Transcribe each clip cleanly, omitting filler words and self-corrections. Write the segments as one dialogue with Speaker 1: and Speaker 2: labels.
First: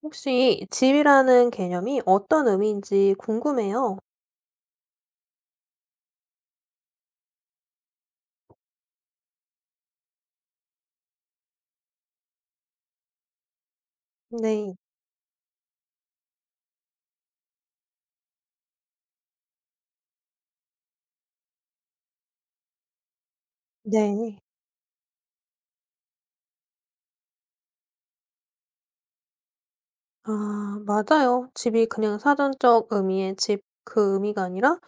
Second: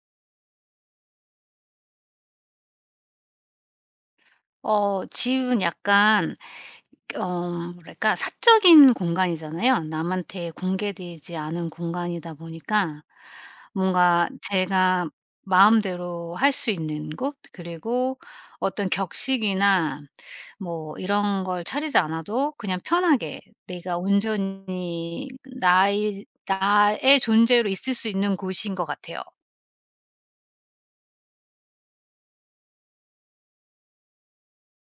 Speaker 1: 혹시 집이라는 개념이 어떤 의미인지 궁금해요.
Speaker 2: 집은 약간 그, 뭐랄까 사적인 공간이잖아요. 남한테 공개되지 않은 공간이다 보니까 뭔가
Speaker 1: 네.
Speaker 2: 제가 마음대로 할 수 있는 곳. 그리고 어떤 격식이나 뭐 이런 걸 차리지 않아도 그냥 편하게 내가
Speaker 1: 네.
Speaker 2: 온전히 나의 존재로 있을 수 있는 곳인 것 같아요.
Speaker 1: 아 맞아요. 집이 그냥 사전적 의미의 집 그 의미가 아니라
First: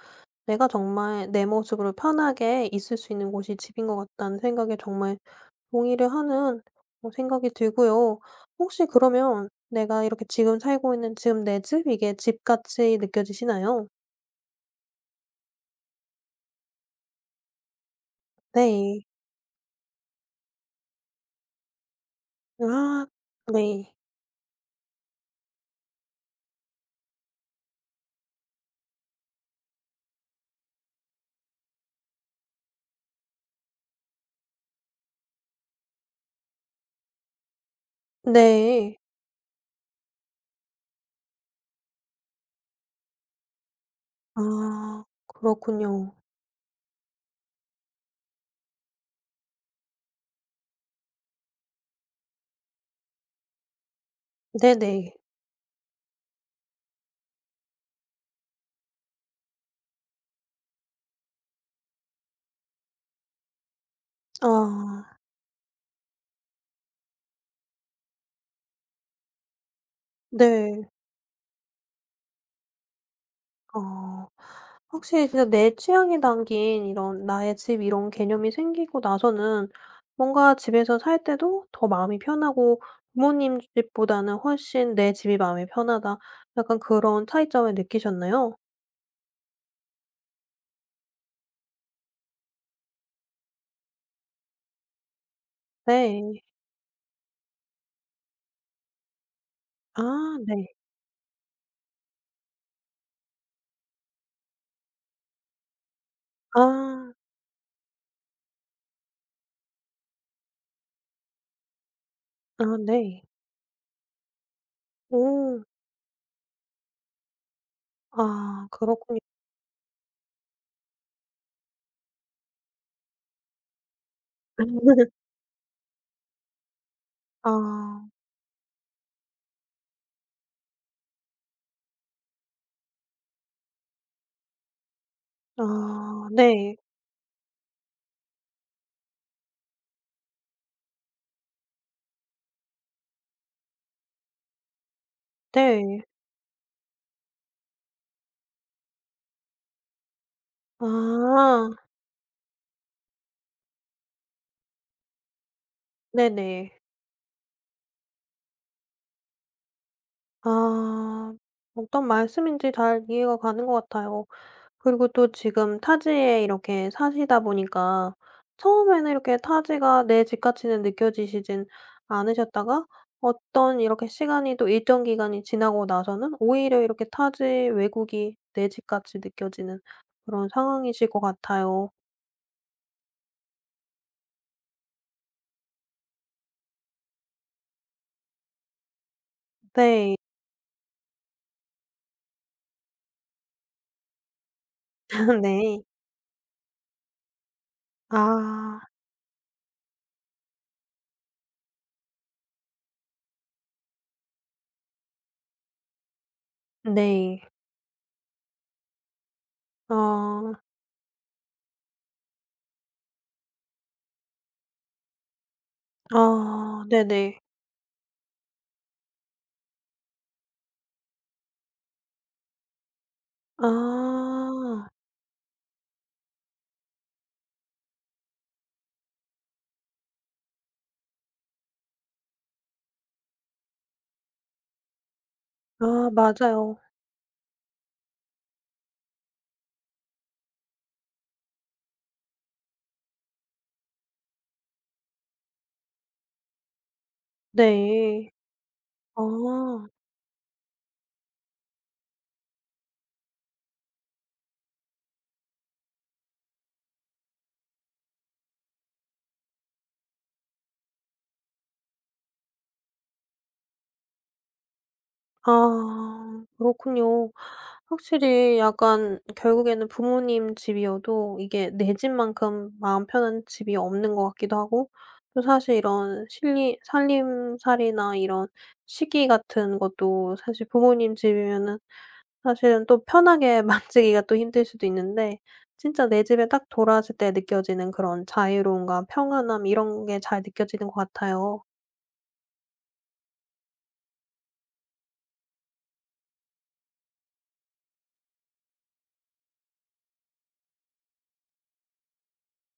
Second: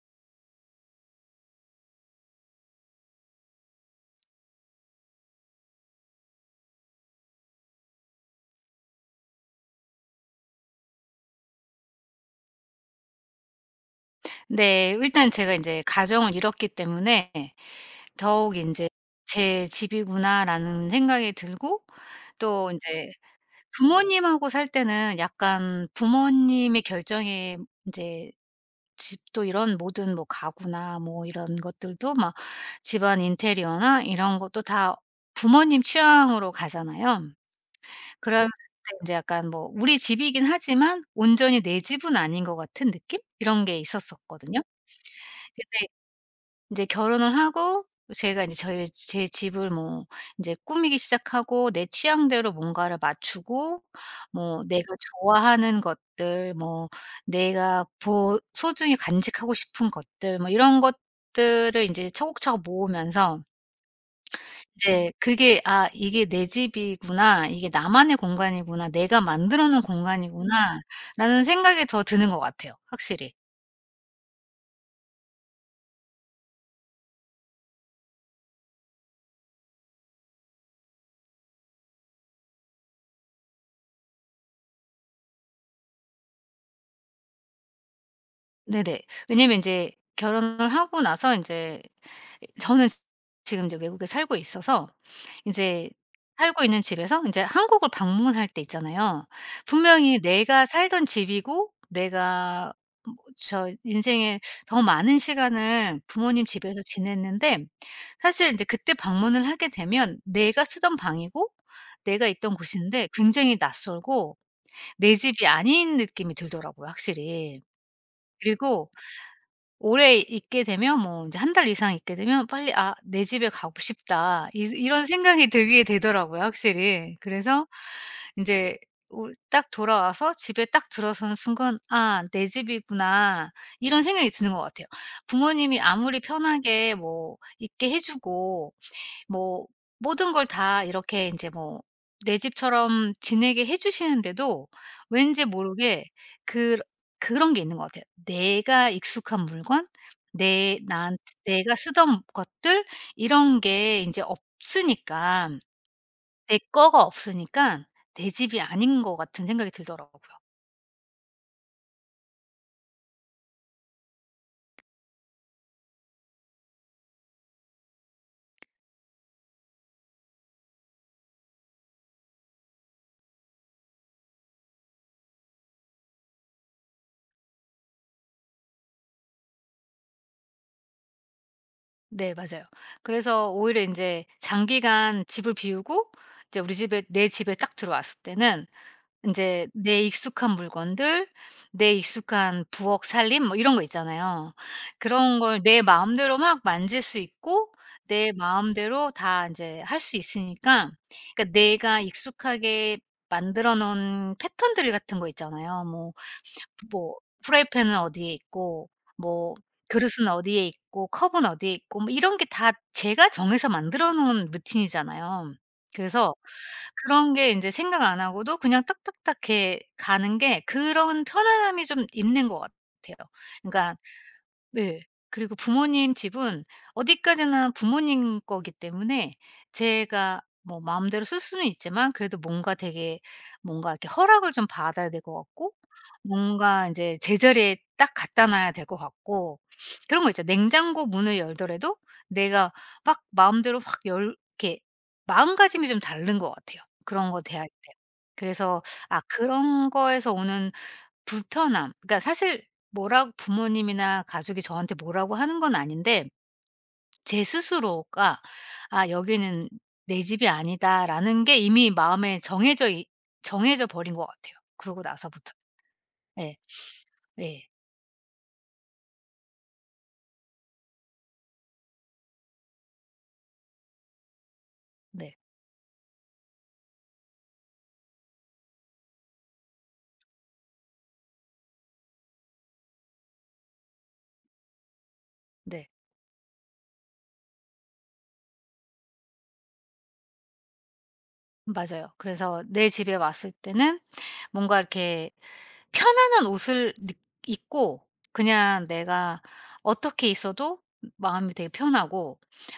Speaker 1: 내가 정말 내 모습으로 편하게 있을 수 있는 곳이 집인 것 같다는 생각에 정말 동의를 하는 생각이 들고요. 혹시 그러면 내가 이렇게 지금 살고 있는 지금 내 집 이게 집같이 느껴지시나요?
Speaker 2: 네. 일단 제가 인제 가정을 잃었기 때문에 더욱 인제
Speaker 1: 네.
Speaker 2: '제 집이구나.'라는 생각이 들고, 또
Speaker 1: 아
Speaker 2: 인제
Speaker 1: 네.
Speaker 2: 부모님하고 살 때는 약간 부모님의 결정에 인제 집도 이런 모든 뭐 가구나 뭐 이런 것들도 막, 집안 인테리어나 이런 것도 다 부모님 취향으로 가잖아요. 그랬을 때
Speaker 1: 네.
Speaker 2: 인제 약간 뭐 우리 집이긴 하지만 온전히 내 집은 아닌 것 같은 느낌? 이런 게 있었었거든요.
Speaker 1: 아
Speaker 2: 근데
Speaker 1: 그렇군요.
Speaker 2: 이제 결혼을 하고 제가 이제 저희 제 집을 뭐 이제 꾸미기 시작하고, 내 취향대로 뭔가를 맞추고, 뭐 내가
Speaker 1: 네네.
Speaker 2: 좋아하는 것들, 뭐 내가 보 소중히 간직하고 싶은 것들, 뭐 이런 것들을 인제 차곡차곡 모으면서 이제
Speaker 1: 아
Speaker 2: 그게 '아 이게 내 집이구나. 이게 나만의 공간이구나. 내가 만들어 놓은
Speaker 1: 네.
Speaker 2: 공간이구나.'라는 생각이 더 드는 것 같아요, 확실히.
Speaker 1: 아. 확실히 진짜 내 취향이 담긴 이런 나의 집 이런 개념이 생기고 나서는 뭔가 집에서 살 때도 더 마음이 편하고 '부모님 집보다는 훨씬 내 집이 마음이 편하다.' 약간 그런 차이점을 느끼셨나요?
Speaker 2: 네네. 왜냐면 인제 결혼을 하고 나서 인제 저는 지금 이제 외국에 살고 있어서 인제
Speaker 1: 네.
Speaker 2: 살고 있는 집에서 인제 한국을 방문할 때 있잖아요. 분명히
Speaker 1: 아
Speaker 2: 내가
Speaker 1: 네.
Speaker 2: 살던 집이고, 내가 뭐 저 인생에 더 많은 시간을 부모님 집에서
Speaker 1: 아.
Speaker 2: 지냈는데, 사실 인제 그때 방문을 하게 되면 내가 쓰던 방이고 내가 있던
Speaker 1: 아
Speaker 2: 곳인데
Speaker 1: 네.
Speaker 2: 굉장히 낯설고 내 집이
Speaker 1: 오.
Speaker 2: 아닌 느낌이 들더라고요, 확실히.
Speaker 1: 아
Speaker 2: 그리고
Speaker 1: 그렇군요.
Speaker 2: 오래 있게 되면, 뭐 이제 한 달 이상 있게 되면 '빨리, 아 내 집에 가고 싶다.' 이 이런 생각이 들게 되더라고요, 확실히. 그래서
Speaker 1: 아.
Speaker 2: 인제 올 딱 돌아와서 집에 딱 들어서는 순간 '아 내 집이구나.' 이런 생각이 드는 것 같아요. 부모님이 아무리
Speaker 1: 아 네.
Speaker 2: 편하게 뭐 있게 해 주고, 뭐 모든 걸 다 이렇게 이제 뭐 내 집처럼 지내게 해 주시는데도 왠지
Speaker 1: 네.
Speaker 2: 모르게 그 그런 게 있는 것 같아요. 내가 익숙한 물건, 내 나한테
Speaker 1: 아.
Speaker 2: 내가 쓰던 것들, 이런 게 인제 없으니까, 내
Speaker 1: 네네.
Speaker 2: 거가 없으니까 '내 집이 아닌 것 같은' 생각이 들더라고요.
Speaker 1: 아. 어떤 말씀인지 잘 이해가 가는 것 같아요. 그리고 또 지금 타지에 이렇게 사시다 보니까 처음에는 이렇게 타지가 내 집 같이는 느껴지시진 않으셨다가 어떤 이렇게 시간이 또 일정 기간이 지나고 나서는 오히려 이렇게 타지 외국이 내 집 같이 느껴지는 그런 상황이실 것 같아요.
Speaker 2: 네 맞아요. 그래서 오히려 인제 장기간 집을 비우고 이제 우리 집에, 내 집에 딱 들어왔을 때는 인제 내
Speaker 1: 네.
Speaker 2: 익숙한 물건들, 내 익숙한 부엌 살림 뭐 이런 거 있잖아요. 그런 걸 내
Speaker 1: 네.
Speaker 2: 마음대로 막 만질 수 있고, 내
Speaker 1: 아.
Speaker 2: 마음대로 다 인제 할 수 있으니까. 그러니까 내가 익숙하게 만들어 놓은 패턴들 같은 거 있잖아요. 뭐
Speaker 1: 네.
Speaker 2: 프라이팬은 어디에 있고, 뭐 그릇은
Speaker 1: 아.
Speaker 2: 어디에 있고, 컵은 어디에 있고, 뭐 이런 게 다 제가 정해서 만들어 놓은 루틴이잖아요. 그래서
Speaker 1: 아.
Speaker 2: 그런
Speaker 1: 네네.
Speaker 2: 게 인제 생각 안 하고도 그냥 딱딱딱 이렇게 가는 게, 그런 편안함이 좀 있는 것 같아요. 그러니까.
Speaker 1: 아.
Speaker 2: 네. 그리고 부모님 집은 어디까지나 부모님 거기 때문에 제가 뭐 마음대로 쓸 수는 있지만, 그래도 뭔가 되게, 뭔가 이렇게 허락을 좀 받아야 될 것 같고,
Speaker 1: 아 맞아요.
Speaker 2: 뭔가 인제 제자리에 딱 갖다 놔야 될 것 같고, 그런 거 있죠. 냉장고 문을 열더라도 내가 막 마음대로 확 열 이렇게, 마음가짐이 좀 다른 것 같아요, 그런 거 대할 때.
Speaker 1: 네.
Speaker 2: 그래서 아 그런
Speaker 1: 아.
Speaker 2: 거에서 오는 불편함. 그러니까 사실 뭐라고 부모님이나 가족이 저한테 뭐라고 하는 건 아닌데, 제 스스로가 '아 여기는 내 집이 아니다.'라는 게 이미 마음에 정해져 버린 것 같아요. 그러고 나서부터.
Speaker 1: 아
Speaker 2: 예.
Speaker 1: 그렇군요.
Speaker 2: 예.
Speaker 1: 확실히 약간 결국에는 부모님 집이어도 이게 내 집만큼 마음 편한 집이 없는 것 같기도 하고
Speaker 2: 네.
Speaker 1: 또 사실 이런 실리 살림살이나 이런 식기 같은 것도 사실 부모님 집이면은 사실은 또 편하게 만지기가 또 힘들 수도 있는데
Speaker 2: 네.
Speaker 1: 진짜 내 집에 딱 돌아왔을 때 느껴지는 그런 자유로움과 평안함 이런 게 잘 느껴지는 것 같아요.
Speaker 2: 맞아요. 그래서 내 집에 왔을 때는 뭔가 이렇게 편안한 옷을 느 입고, 그냥 내가 어떻게 있어도 마음이 되게 편하고,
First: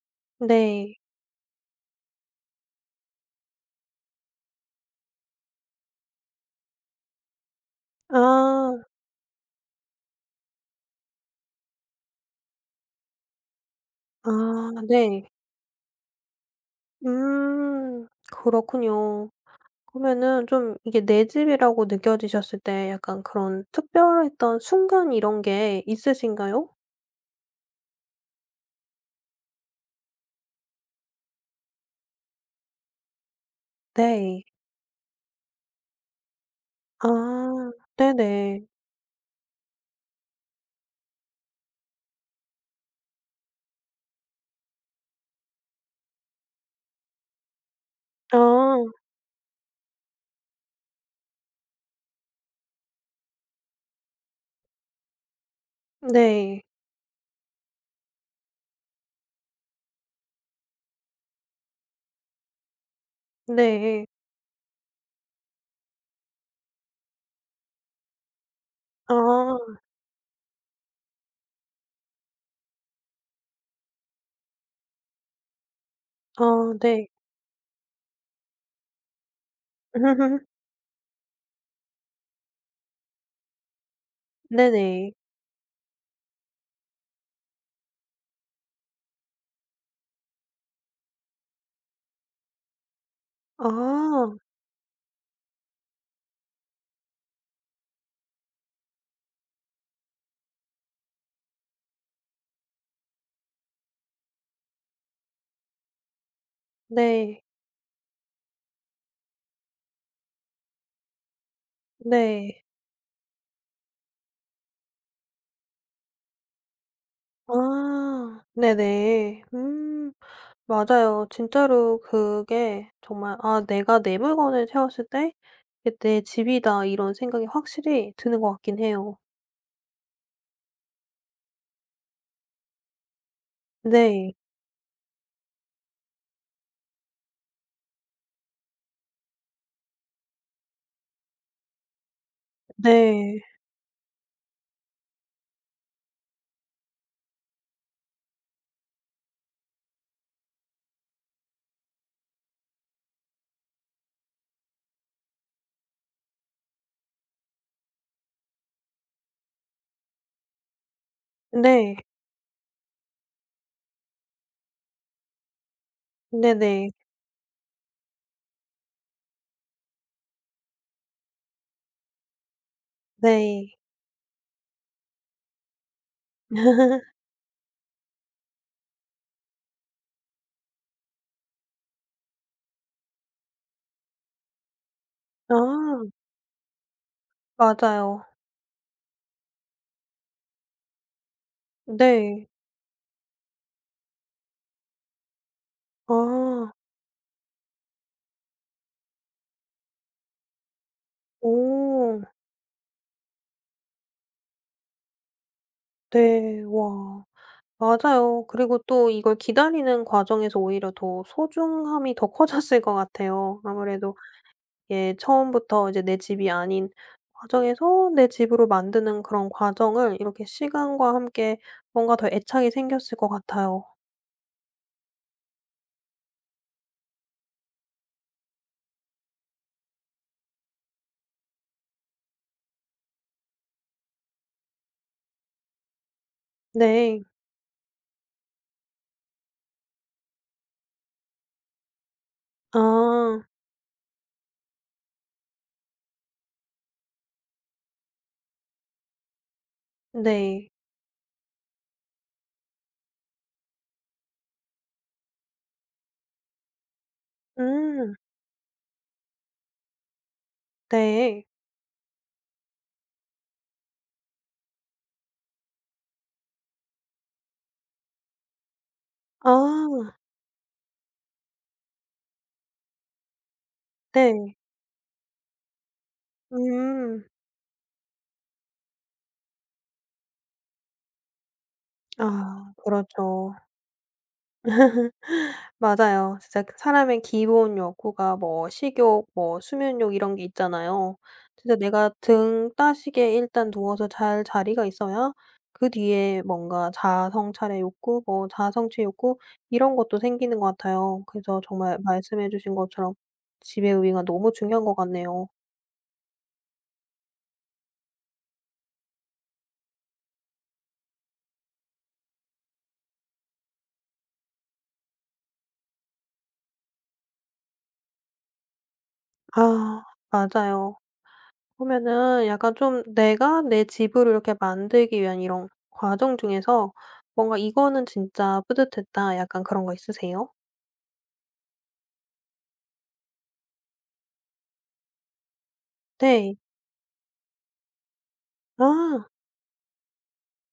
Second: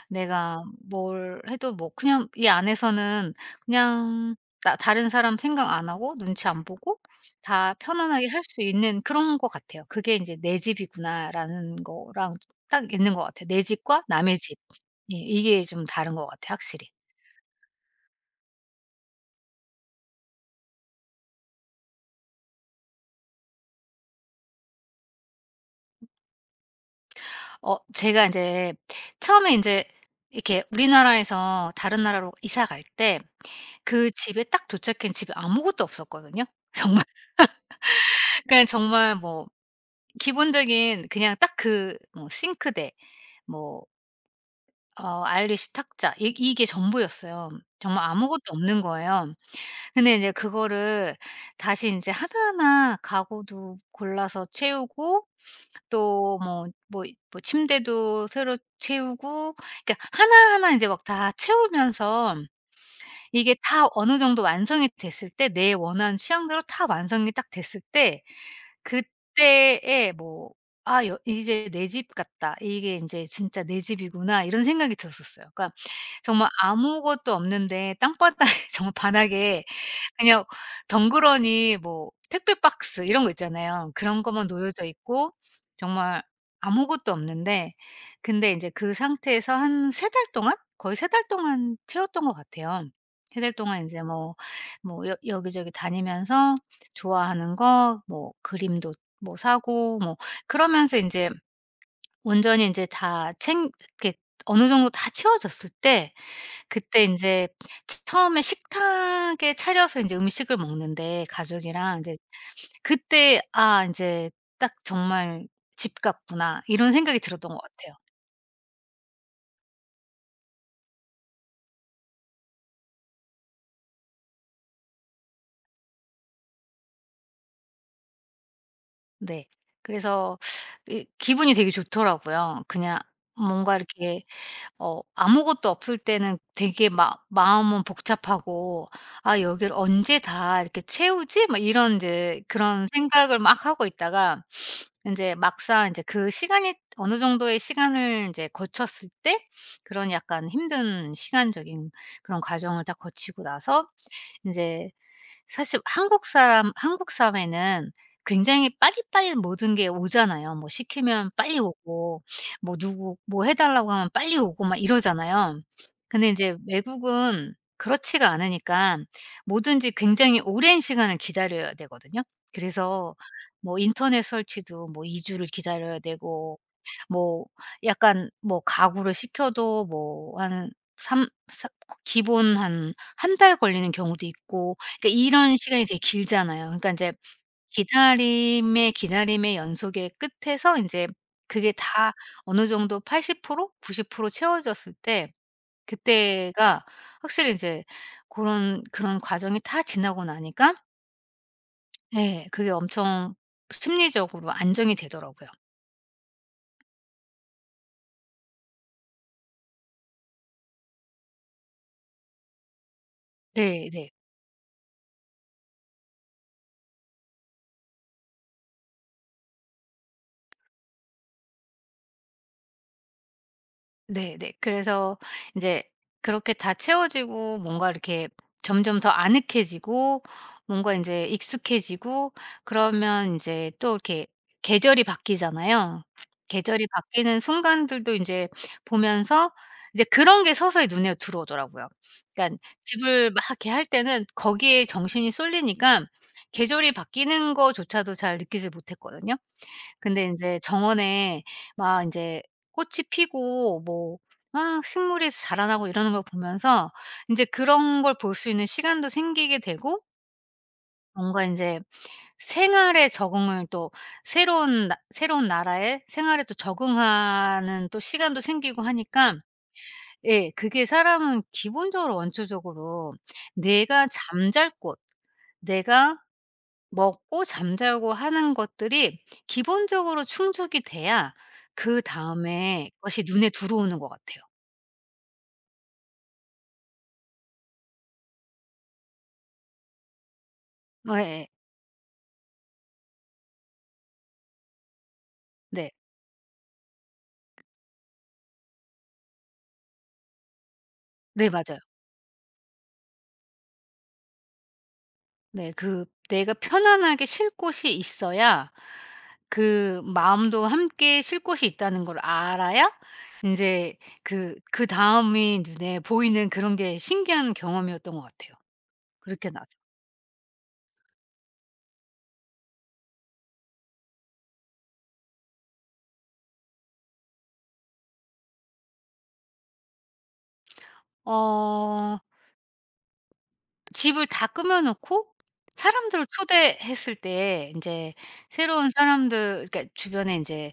Speaker 2: 내가
Speaker 1: 네.
Speaker 2: 뭘 해도 뭐 그냥 이 안에서는 그냥 나 다른 사람 생각 안 하고 눈치 안 보고 다 편안하게 할 수
Speaker 1: 아.
Speaker 2: 있는, 그런 것 같아요. 그게 이제 '내 집이구나.'라는 거랑 딱 있는 것 같아요. 내 집과
Speaker 1: 아
Speaker 2: 남의 집. 예
Speaker 1: 네.
Speaker 2: 이게 좀 다른 것 같아요, 확실히.
Speaker 1: 그렇군요. 그러면은 좀 이게 내 집이라고 느껴지셨을 때 약간 그런 특별했던 순간 이런 게 있으신가요?
Speaker 2: 제가 이제 처음에 이제 이렇게 우리나라에서 다른 나라로 이사 갈 때, 그 집에
Speaker 1: 네.
Speaker 2: 딱 도착한 집에 아무것도 없었거든요. 정말.
Speaker 1: 아 네네.
Speaker 2: 그냥 정말 뭐 기본적인 그냥 딱, 그 뭐 싱크대, 뭐 아이리시 탁자, 이 이게 전부였어요. 정말
Speaker 1: 아
Speaker 2: 아무것도 없는 거예요. 근데 이제 그거를 다시 이제 하나하나 가구도 골라서 채우고, 또
Speaker 1: 네.
Speaker 2: 뭐 침대도 새로 채우고, 그러니까 하나하나 인제 막 다 채우면서 이게 다
Speaker 1: 네.
Speaker 2: 어느 정도 완성이 됐을 때, 내 원하는 취향대로 다 완성이 딱 됐을 때,
Speaker 1: 아.
Speaker 2: 그때에 뭐 '아 여 이제 내 집 같다. 이게 인제 진짜 내 집이구나.' 이런 생각이 들었었어요. 그러니까 정말
Speaker 1: 아 네.
Speaker 2: 아무것도 없는데, 땅바닥에 정말 바닥에 그냥 덩그러니 뭐 택배 박스 이런 거 있잖아요. 그런 것만 놓여져
Speaker 1: 네네.
Speaker 2: 있고 정말 아무것도 없는데, 근데 인제 그 상태에서 한 세 달 동안, 거의 세 달 동안 채웠던 것 같아요. 세 달 동안 인제
Speaker 1: 아
Speaker 2: 뭐 여 여기저기 다니면서, 좋아하는 거 뭐 그림도 뭐 사고 뭐, 그러면서 인제 온전히 인제 다 챙 이렇게 어느 정도 다 채워졌을 때, 그때
Speaker 1: 네.
Speaker 2: 인제 처음에 식탁에 차려서 인제 음식을 먹는데, 가족이랑 인제,
Speaker 1: 네.
Speaker 2: 그때 '아 인제 딱 정말 집 같구나.' 이런 생각이 들었던 것 같아요.
Speaker 1: 아 네네. 음. 맞아요. 진짜로 그게 정말 '아 내가 내 물건을 채웠을 때 이게 내 집이다.' 이런 생각이 확실히 드는 것 같긴 해요.
Speaker 2: 네. 그래서 이 기분이 되게 좋더라고요. 그냥 뭔가 이렇게,
Speaker 1: 네.
Speaker 2: 아무것도 없을 때는 되게 막 마음은 복잡하고 '아 여기를 언제 다 이렇게 채우지?' 막 이런 인제 그런 생각을
Speaker 1: 네.
Speaker 2: 막 하고 있다가, 인제 막상 인제 그 시간이, 어느 정도의 시간을 인제 거쳤을 때, 그런 약간 힘든 시간적인 그런 과정을 다 거치고 나서 인제, 사실 한국 사람, 한국 사회는 굉장히 빠릿빠릿 모든 게 오잖아요. 뭐 시키면 빨리
Speaker 1: 네.
Speaker 2: 오고, 뭐 누구 뭐 해 달라고 하면 빨리 오고 막 이러잖아요. 근데 이제
Speaker 1: 네네.
Speaker 2: 외국은 그렇지가 않으니까, 뭐든지 굉장히 오랜 시간을 기다려야 되거든요. 그래서
Speaker 1: 네.
Speaker 2: 뭐 인터넷 설치도 뭐 2주 주를 기다려야 되고, 뭐 약간 뭐 가구를 시켜도 뭐 한 삼 사, 기본 한 한 달 걸리는 경우도 있고, 그러니까 이런 시간이 되게
Speaker 1: 아
Speaker 2: 길잖아요. 그러니까 인제
Speaker 1: 맞아요.
Speaker 2: 기다림의 기다림의 연속의 끝에서 인제 그게 다
Speaker 1: 네.
Speaker 2: 어느 정도 80% 90% 채워졌을 때,
Speaker 1: 아.
Speaker 2: 그때가 확실히 인제 고런 그런 과정이 다 지나고 나니까,
Speaker 1: 오.
Speaker 2: 예 그게 엄청 심리적으로 안정이 되더라고요.
Speaker 1: 네. 와. 맞아요. 그리고 또 이걸 기다리는 과정에서 오히려 더 소중함이 더 커졌을 것 같아요
Speaker 2: 네 네.
Speaker 1: 아무래도. 예 처음부터 이제 내 집이 아닌 과정에서 내 집으로 만드는 그런 과정을 이렇게 시간과 함께 뭔가 더 애착이 생겼을 것 같아요.
Speaker 2: 네네. 그래서 이제 그렇게 다 채워지고 뭔가 이렇게 점점 더 아늑해지고, 뭔가 이제 익숙해지고, 그러면 이제 또 이렇게 계절이 바뀌잖아요. 계절이
Speaker 1: 네.
Speaker 2: 바뀌는 순간들도 이제 보면서 이제 그런 게 서서히 눈에 들어오더라고요. 그러니까 집을
Speaker 1: 아
Speaker 2: 막 이렇게 할 때는 거기에 정신이 쏠리니까 계절이 바뀌는 거조차도 잘 느끼지 못했거든요. 근데 이제
Speaker 1: 네.
Speaker 2: 정원에 막 이제 꽃이 피고, 뭐 막 식물이 자라나고 이러는 걸 보면서 인제 그런 걸
Speaker 1: 음
Speaker 2: 볼 수 있는 시간도 생기게 되고, 뭔가
Speaker 1: 네.
Speaker 2: 인제 생활에 적응을 또, 새로운 나 새로운 나라의 생활에 또 적응하는 또 시간도 생기고 하니까.
Speaker 1: 아
Speaker 2: 예 그게 사람은 기본적으로 원초적으로 내가
Speaker 1: 네.
Speaker 2: 잠잘 곳, 내가
Speaker 1: 음.
Speaker 2: 먹고 잠자고 하는 것들이 기본적으로 충족이 돼야
Speaker 1: 아
Speaker 2: 그다음에 것이 눈에
Speaker 1: 그렇죠.
Speaker 2: 들어오는 것 같아요.
Speaker 1: 맞아요. 진짜 그 사람의 기본 욕구가 뭐 식욕, 뭐 수면욕 이런 게 있잖아요.
Speaker 2: 예 예.
Speaker 1: 진짜 내가 등 따시게 일단 누워서 잘 자리가 있어야 그
Speaker 2: 네.
Speaker 1: 뒤에 뭔가 자아성찰의 욕구, 뭐 자아성취 욕구 이런 것도 생기는 것 같아요.
Speaker 2: 네
Speaker 1: 그래서
Speaker 2: 맞아요.
Speaker 1: 정말 말씀해 주신 것처럼 집의 의미가 너무 중요한 것 같네요.
Speaker 2: 네 그 내가 편안하게 쉴 곳이 있어야, 그 마음도 함께 쉴 곳이 있다는 걸 알아야 인제 그 그다음이 눈에 보이는, 그런 게 신기한 경험이었던 것 같아요. 그렇게 나죠.
Speaker 1: 아 맞아요. 보면은 약간 좀 내가 내 집으로 이렇게 만들기 위한 이런 과정 중에서 뭔가 '이거는 진짜 뿌듯했다.' 약간 그런 거 있으세요?
Speaker 2: 어 집을 다 꾸며 놓고 사람들을
Speaker 1: 네.
Speaker 2: 초대했을 때 인제, 새로운
Speaker 1: 아.
Speaker 2: 사람들, 그러니까 주변에 인제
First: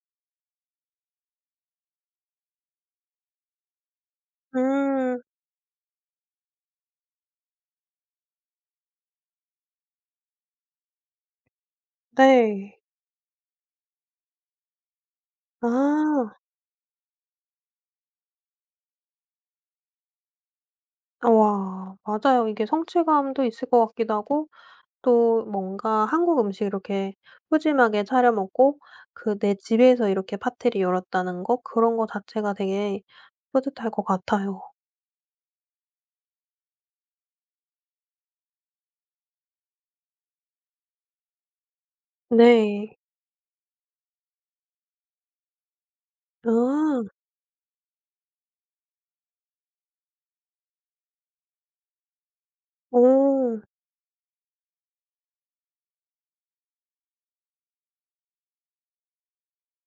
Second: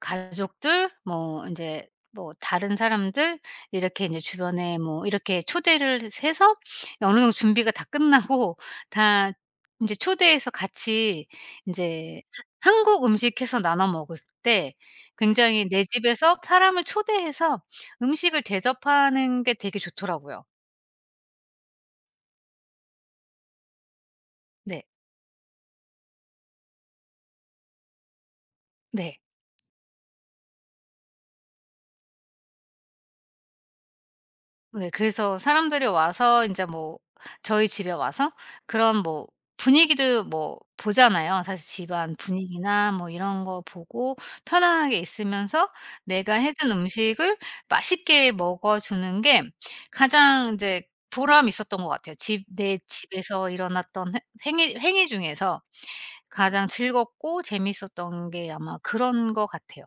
Speaker 2: 가족들, 뭐 인제 뭐 다른 사람들 이렇게 인제 주변에 뭐
Speaker 1: 음.
Speaker 2: 이렇게 초대를 해서 어느 정도 준비가 다 끝나고, 다 인제 초대해서 같이 인제
Speaker 1: 네.
Speaker 2: 한국 음식해서 나눠 먹을 때, 굉장히 내
Speaker 1: 아.
Speaker 2: 집에서 사람을 초대해서 음식을 대접하는 게 되게 좋더라고요.
Speaker 1: 와. 맞아요. 이게 성취감도 있을 것 같기도 하고
Speaker 2: 네.
Speaker 1: 또 뭔가 한국 음식 이렇게 푸짐하게 차려 먹고
Speaker 2: 네.
Speaker 1: 그 내 집에서 이렇게 파티를 열었다는 거 그런 거 자체가 되게 뿌듯할 것 같아요.
Speaker 2: 네. 그래서 사람들이 와서 이제 뭐 저희 집에 와서 그런 뭐 분위기도 뭐 보잖아요. 사실 집안 분위기나
Speaker 1: 네.
Speaker 2: 뭐 이런 거 보고, 편안하게 있으면서 내가 해준
Speaker 1: 아.
Speaker 2: 음식을 맛있게 먹어주는 게 가장 이제 보람이 있었던 것 같아요. 집 내 집에서
Speaker 1: 오.
Speaker 2: 일어났던 행 행위 행위 중에서 가장 즐겁고 재밌었던 게 아마 그런 것 같아요.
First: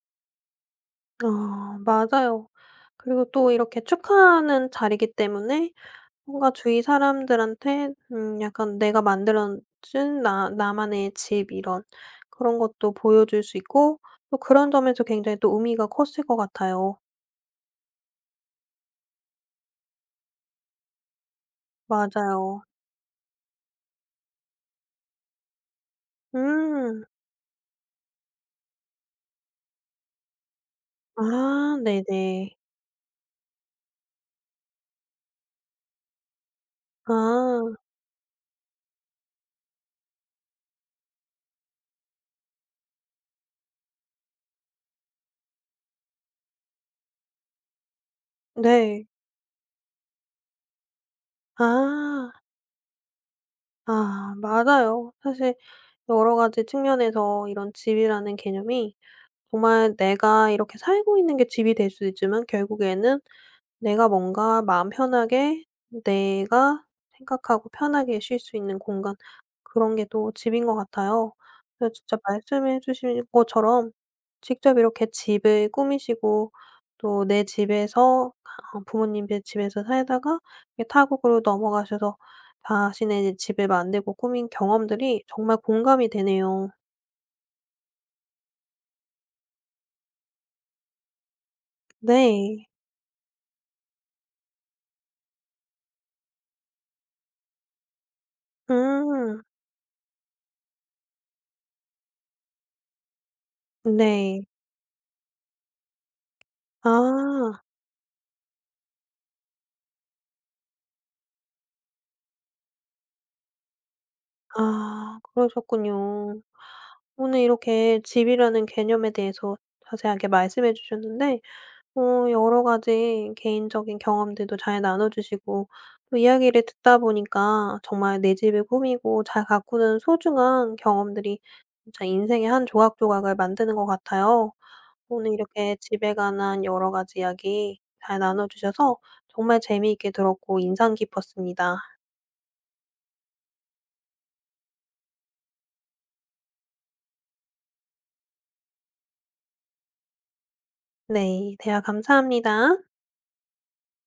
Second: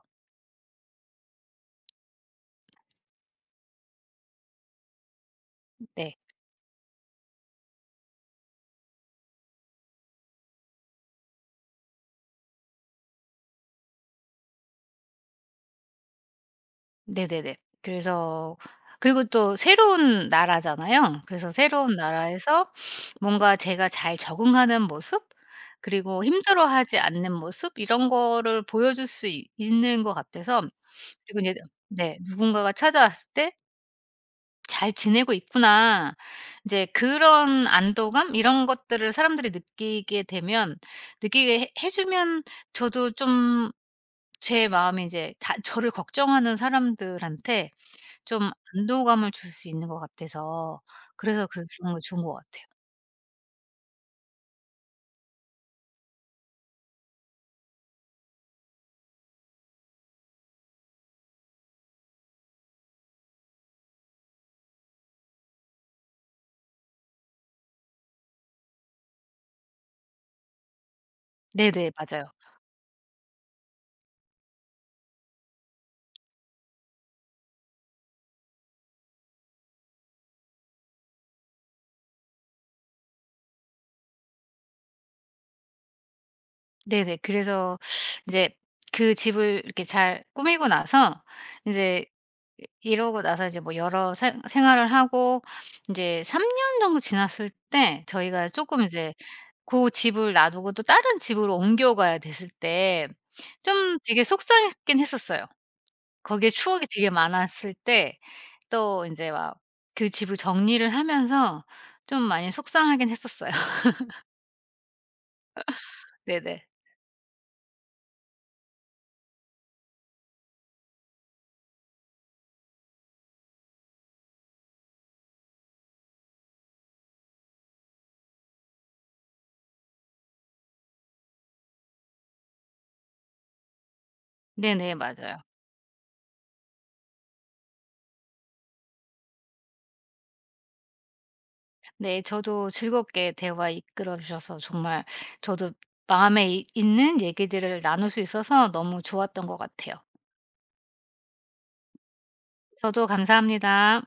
Speaker 1: 아 맞아요. 그리고 또 이렇게 축하하는 자리이기 때문에
Speaker 2: 네.
Speaker 1: 뭔가 주위 사람들한테 약간 내가 만들어 준 나 나만의 집 이런 그런 것도 보여줄 수 있고 또 그런 점에서 굉장히 또 의미가 컸을 것 같아요.
Speaker 2: 네네네. 그래서, 그리고 또 새로운 나라잖아요. 그래서 새로운
Speaker 1: 맞아요.
Speaker 2: 나라에서 뭔가 제가 잘 적응하는 모습, 그리고 힘들어하지
Speaker 1: 음.
Speaker 2: 않는 모습, 이런 거를 보여줄 수 있 있는 것 같아서. 그리고 이제
Speaker 1: 아
Speaker 2: 네
Speaker 1: 네네.
Speaker 2: 누군가가 찾아왔을 때 '잘 지내고 있구나.' 이제 그런
Speaker 1: 아
Speaker 2: 안도감, 이런 것들을 사람들이 느끼게 되면, 느끼게 해 주면, 저도 좀 제 마음이, 제다 저를 걱정하는 사람들한테 좀
Speaker 1: 네.
Speaker 2: 안도감을 줄 수 있는 것 같아서, 그래서 그런 거 좋은
Speaker 1: 아.
Speaker 2: 것 같아요.
Speaker 1: 아 맞아요. 사실 여러 가지 측면에서 이런 집이라는 개념이 정말 내가 이렇게 살고 있는 게 집이 될 수도 있지만 결국에는 내가 뭔가 마음 편하게 내가 생각하고 편하게 쉴 수 있는 공간 그런 게 또 집인 것 같아요.
Speaker 2: 네네.
Speaker 1: 그래서 진짜
Speaker 2: 맞아요.
Speaker 1: 말씀해 주신 것처럼 직접 이렇게 집을 꾸미시고 또 내 집에서 아 부모님의 집에서 살다가 이렇게 타국으로 넘어가셔서 자신의 이제 집을 만들고 꾸민 경험들이 정말 공감이 되네요.
Speaker 2: 네네. 그래서 인제 그 집을 이렇게 잘 꾸미고 나서 인제, 이
Speaker 1: 네.
Speaker 2: 이러고 나서 이제 뭐 여러 생 생활을 하고 인제 3년 정도 지났을 때, 저희가 쪼끔 이제
Speaker 1: 음.
Speaker 2: 고 집을 놔두고 또 다른 집으로 옮겨가야 됐을 때 좀 되게
Speaker 1: 네.
Speaker 2: 속상했긴 했었어요. 거기에 추억이 되게
Speaker 1: 아.
Speaker 2: 많았을 때, 또 인제 막 그 집을 정리를 하면서 좀 많이 속상하긴 했었어요.
Speaker 1: 아 그러셨군요.
Speaker 2: 네네.
Speaker 1: 오늘 이렇게 집이라는 개념에 대해서 자세하게 말씀해 주셨는데 여러 가지 개인적인 경험들도 잘 나눠 주시고 또 이야기를 듣다 보니까 정말 내 집을 꾸미고 잘 가꾸는 소중한 경험들이 진짜 인생의 한 조각조각을 만드는 것 같아요.
Speaker 2: 네네.
Speaker 1: 오늘
Speaker 2: 맞아요.
Speaker 1: 이렇게 집에 관한 여러 가지 이야기 잘 나눠 주셔서 정말 재미있게 들었고 인상 깊었습니다.
Speaker 2: 네. 저도 즐겁게 대화 이끌어 주셔서 정말, 저도 마음에 이 있는 얘기들을 나눌 수 있어서 너무 좋았던 것 같아요.
Speaker 1: 네. 대화 감사합니다.
Speaker 2: 저도 감사합니다.